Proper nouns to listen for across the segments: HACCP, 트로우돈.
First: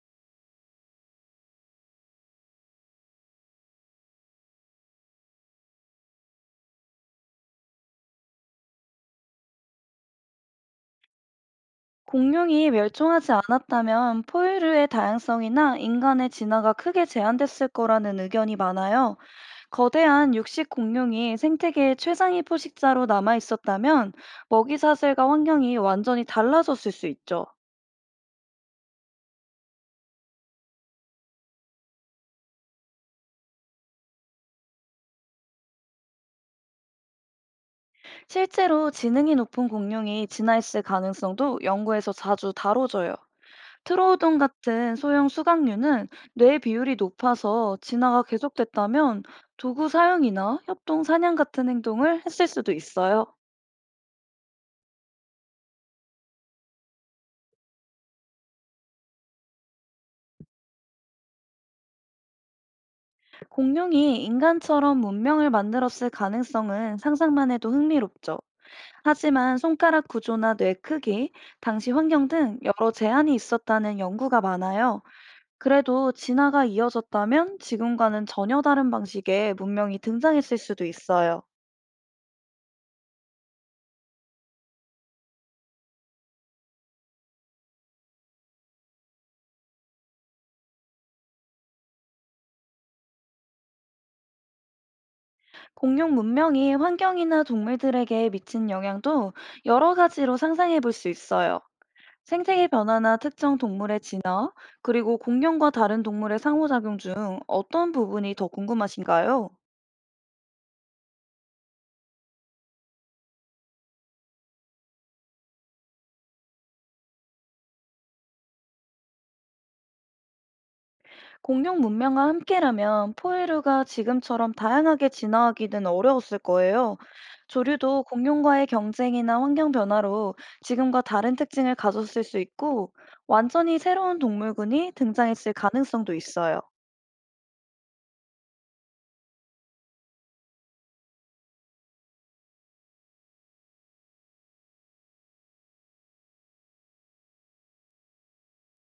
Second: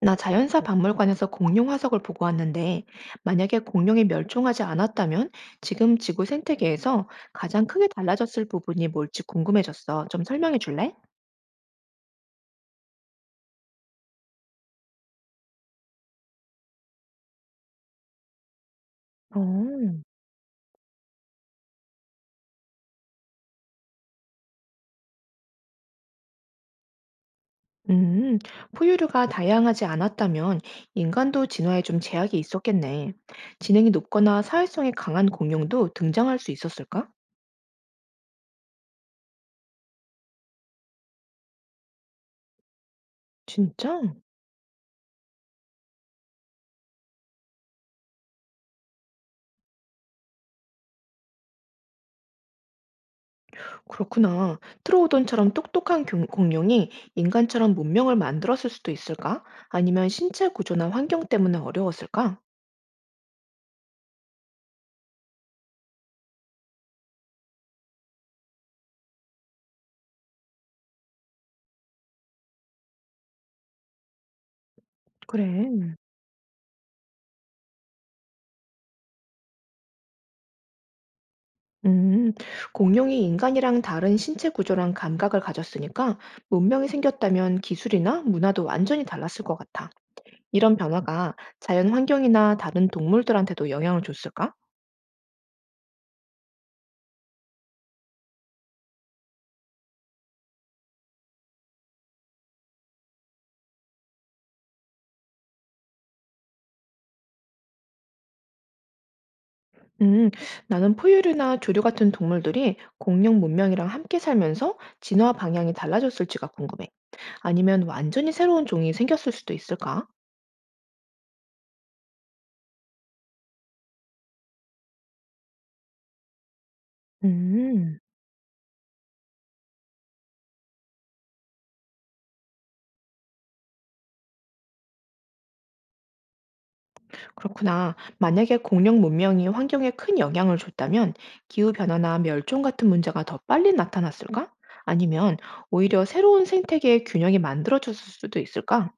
나 자연사 박물관에서 공룡 화석을 보고 왔는데, 만약에 공룡이 멸종하지 않았다면 지금 지구 생태계에서 가장 크게 달라졌을 부분이 뭘지 궁금해졌어. 좀 설명해 줄래? 공룡이 멸종하지 않았다면 포유류의 다양성이나 인간의 진화가 크게 제한됐을 거라는 의견이 많아요. 어. 거대한 육식 공룡이 생태계의 최상위 포식자로 남아 있었다면 먹이 사슬과 환경이 완전히 달라졌을 수 있죠. 음, 포유류가 다양하지 않았다면 인간도 진화에 좀 제약이 있었겠네. 지능이 높거나 사회성이 강한 공룡도 등장할 수 있었을까? 실제로 지능이 높은 공룡이 진화했을 가능성도 연구에서 자주 다뤄져요. 진짜? 트로우돈 같은 소형 수강류는 뇌 비율이 높아서 진화가 계속됐다면 도구 사용이나 협동 사냥 같은 행동을 했을 수도 있어요. 그렇구나. 트로오돈처럼 똑똑한 공룡이 인간처럼 문명을 만들었을 수도 있을까? 아니면 신체 구조나 환경 때문에 어려웠을까? 공룡이 인간처럼 문명을 만들었을 가능성은 상상만 해도 흥미롭죠. 하지만 손가락 구조나 뇌 크기, 당시 환경 등 여러 제한이 있었다는 연구가 많아요. 그래. 그래도 진화가 이어졌다면 지금과는 전혀 다른 방식의 문명이 등장했을 수도 있어요. 음, 공룡이 인간이랑 다른 신체 구조랑 감각을 가졌으니까 문명이 생겼다면 기술이나 문화도 완전히 달랐을 것 같아. 이런 변화가 자연 환경이나 다른 동물들한테도 영향을 줬을까? 공룡 문명이 환경이나 동물들에게 미친 영향도 여러 가지로 상상해 볼 수 있어요. 생태계 변화나 특정 동물의 진화, 그리고 공룡과 다른 동물의 상호작용 중 어떤 부분이 더 궁금하신가요? 음, 나는 포유류나 조류 같은 동물들이 공룡 문명이랑 함께 살면서 진화 방향이 달라졌을지가 궁금해. 아니면 완전히 새로운 종이 생겼을 수도 있을까? 공룡 문명과 함께라면 포유류가 지금처럼 다양하게 진화하기는 어려웠을 거예요. 음, 조류도 공룡과의 경쟁이나 환경 변화로 지금과 다른 특징을 가졌을 수 있고, 완전히 새로운 동물군이 등장했을 가능성도 있어요. 그렇구나. 만약에 공룡 문명이 환경에 큰 영향을 줬다면 기후변화나 멸종 같은 문제가 더 빨리 나타났을까? 아니면 오히려 새로운 생태계의 균형이 만들어졌을 수도 있을까?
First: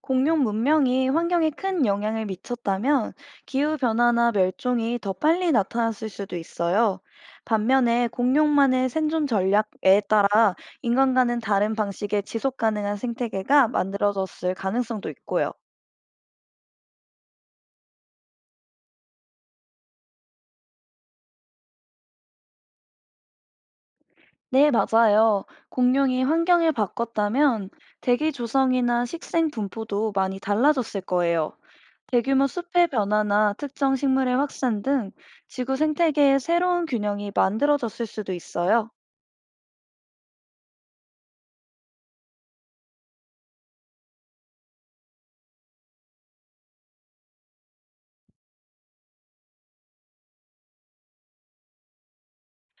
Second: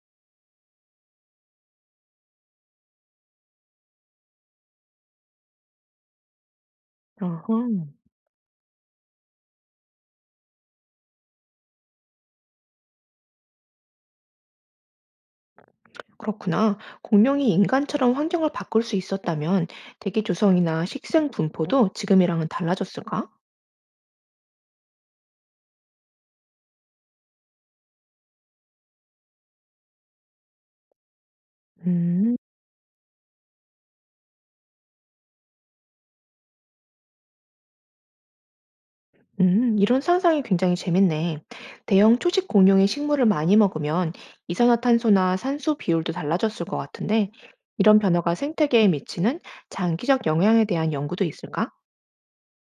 공룡 문명이 환경에 큰 영향을 미쳤다면 기후변화나 멸종이 더 빨리 나타났을 수도 있어요. 어허. 반면에 공룡만의 생존 전략에 따라 인간과는 다른 방식의 지속 가능한 생태계가 만들어졌을 가능성도 있고요. 그렇구나. 공룡이 인간처럼 환경을 바꿀 수 있었다면 대기 조성이나 식생 분포도 지금이랑은 달라졌을까? 네, 맞아요. 공룡이 환경을 바꿨다면 대기 조성이나 식생 분포도 많이 달라졌을 거예요. 음. 대규모 숲의 변화나 특정 식물의 확산 등 지구 생태계의 새로운 균형이 만들어졌을 수도 있어요. 이런 상상이 굉장히 재밌네. 대형 초식 공룡이 식물을 많이 먹으면 이산화탄소나 산소 비율도 달라졌을 것 같은데, 이런 변화가 생태계에 미치는 장기적 영향에 대한 연구도 있을까?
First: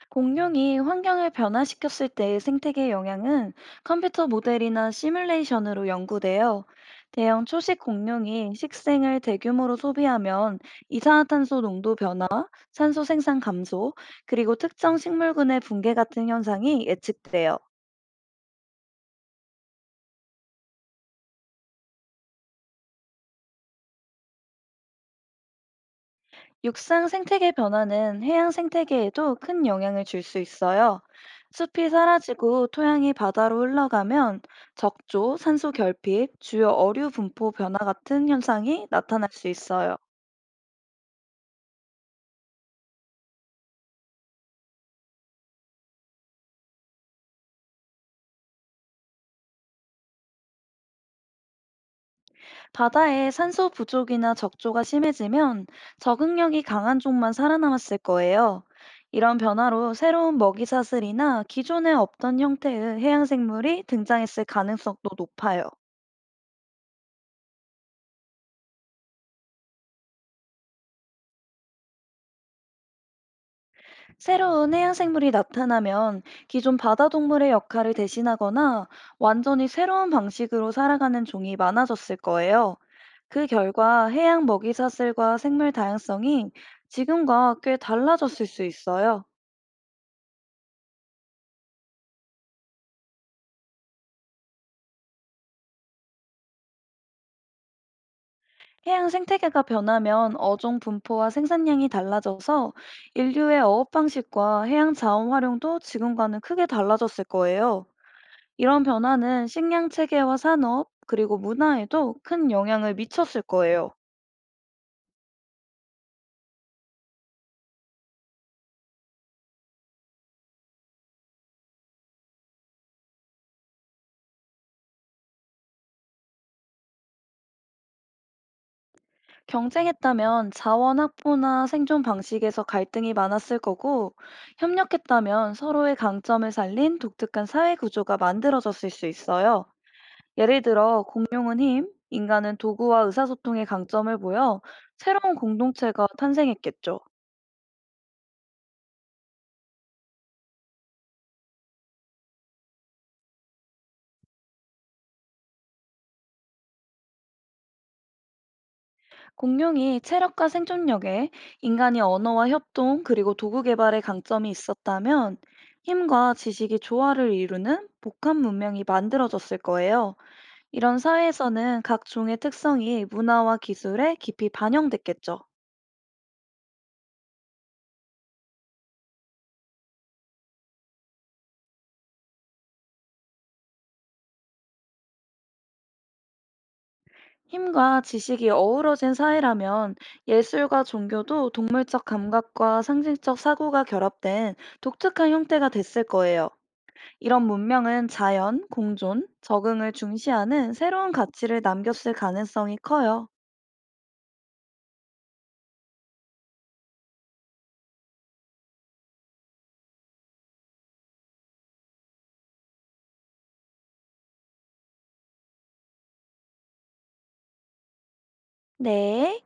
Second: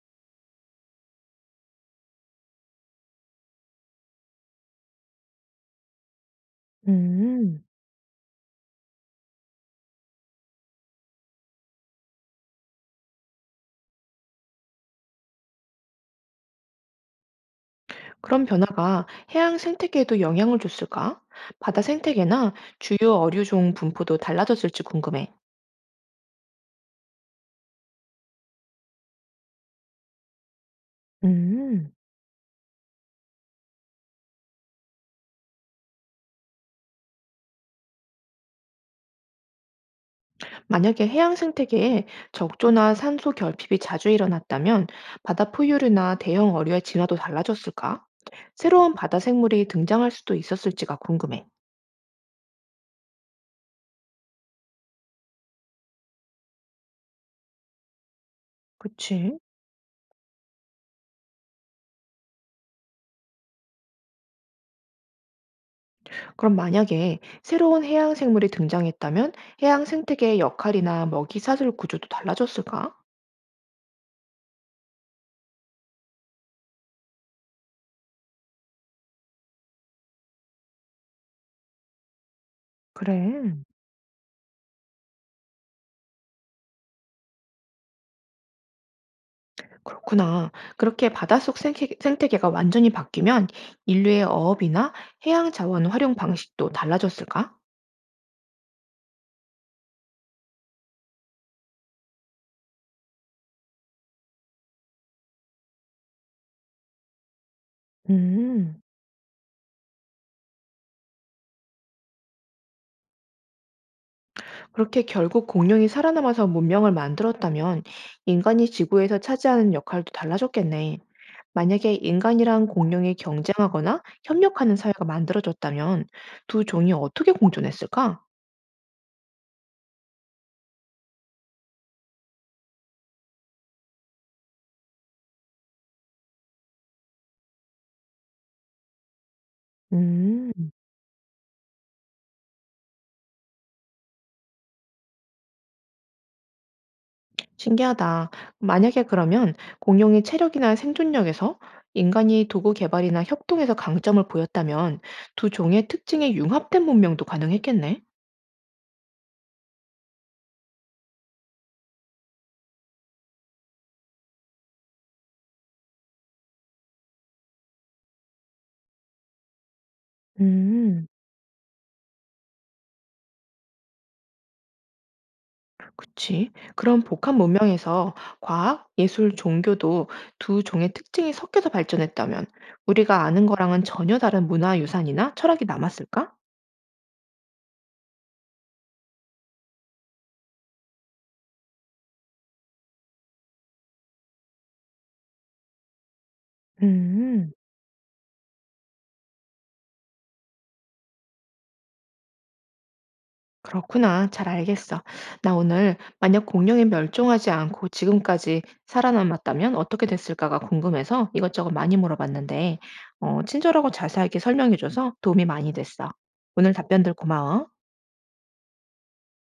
공룡이 환경을 변화시켰을 때의 생태계 영향은 컴퓨터 모델이나 시뮬레이션으로 연구되어, 대형 음, 초식 공룡이 식생을 대규모로 소비하면 이산화탄소 농도 변화, 산소 생산 감소, 그리고 특정 식물군의 붕괴 같은 현상이 예측돼요. 그런 변화가 해양 생태계에도 영향을 줬을까? 바다 생태계나 주요 어류종 분포도 달라졌을지 궁금해. 육상 생태계 변화는 해양 생태계에도 큰 영향을 줄 수 있어요. 숲이 음. 사라지고 토양이 바다로 흘러가면 적조, 산소 결핍, 주요 어류 분포 변화 같은 현상이 나타날 수 있어요. 만약에 해양 생태계에 적조나 산소 결핍이 자주 일어났다면 바다 포유류나 대형 어류의 진화도 달라졌을까? 새로운 바다 생물이 등장할 수도 있었을지가 궁금해. 바다에 산소 부족이나 적조가 심해지면 적응력이 강한 종만 살아남았을 거예요. 그치? 이런 변화로 새로운 먹이 사슬이나 기존에 없던 형태의 해양 생물이 등장했을 가능성도 높아요. 그럼 만약에 새로운 해양 생물이 등장했다면 해양 생태계의 역할이나 먹이 사슬 구조도 달라졌을까? 새로운 해양생물이 나타나면 기존 바다 동물의 역할을 대신하거나 완전히 새로운 방식으로 살아가는 종이 많아졌을 거예요. 그 그래. 결과 해양 먹이 사슬과 생물 다양성이 지금과 꽤 달라졌을 수 있어요. 그렇구나. 그렇게 바닷속 생태계가 완전히 바뀌면 인류의 어업이나 해양 자원 활용 방식도 달라졌을까? 해양 생태계가 변하면 어종 분포와 생산량이 달라져서 인류의 어업 방식과 해양 자원 활용도 지금과는 크게 달라졌을 거예요. 음. 이런 변화는 식량 체계와 산업, 그리고 문화에도 큰 영향을 미쳤을 거예요. 그렇게 결국 공룡이 살아남아서 문명을 만들었다면 인간이 지구에서 차지하는 역할도 달라졌겠네. 만약에 인간이랑 공룡이 경쟁하거나 협력하는 사회가 만들어졌다면 두 종이 어떻게 공존했을까? 경쟁했다면 자원 확보나 생존 방식에서 갈등이 많았을 거고, 협력했다면 서로의 강점을 살린 독특한 사회 구조가 만들어졌을 수 있어요. 음, 예를 들어, 공룡은 힘, 인간은 도구와 의사소통의 강점을 보여 새로운 공동체가 탄생했겠죠. 신기하다. 만약에 그러면 공룡이 체력이나 생존력에서 인간이 도구 개발이나 협동에서 강점을 보였다면 두 종의 특징이 융합된 문명도 가능했겠네. 공룡이 체력과 생존력에, 인간이 언어와 협동 그리고 도구 개발의 강점이 있었다면 힘과 지식이 조화를 이루는 복합 문명이 만들어졌을 거예요. 이런 음. 사회에서는 각 종의 특성이 문화와 기술에 깊이 반영됐겠죠. 그치. 그런 복합 문명에서 과학, 예술, 종교도 두 종의 특징이 섞여서 발전했다면 우리가 아는 거랑은 전혀 다른 문화 유산이나 철학이 남았을까? 힘과 지식이 어우러진 사회라면 예술과 종교도 동물적 감각과 상징적 사고가 결합된 독특한 형태가 됐을 거예요. 이런 음, 문명은 자연, 공존, 적응을 중시하는 새로운 가치를 남겼을 가능성이 커요. 그렇구나. 잘 알겠어. 나 오늘 만약 공룡이 멸종하지 않고 지금까지 살아남았다면 어떻게 됐을까가 궁금해서 이것저것 많이 물어봤는데, 어, 친절하고 자세하게 설명해줘서 도움이 많이 됐어. 오늘 답변들 고마워. 네.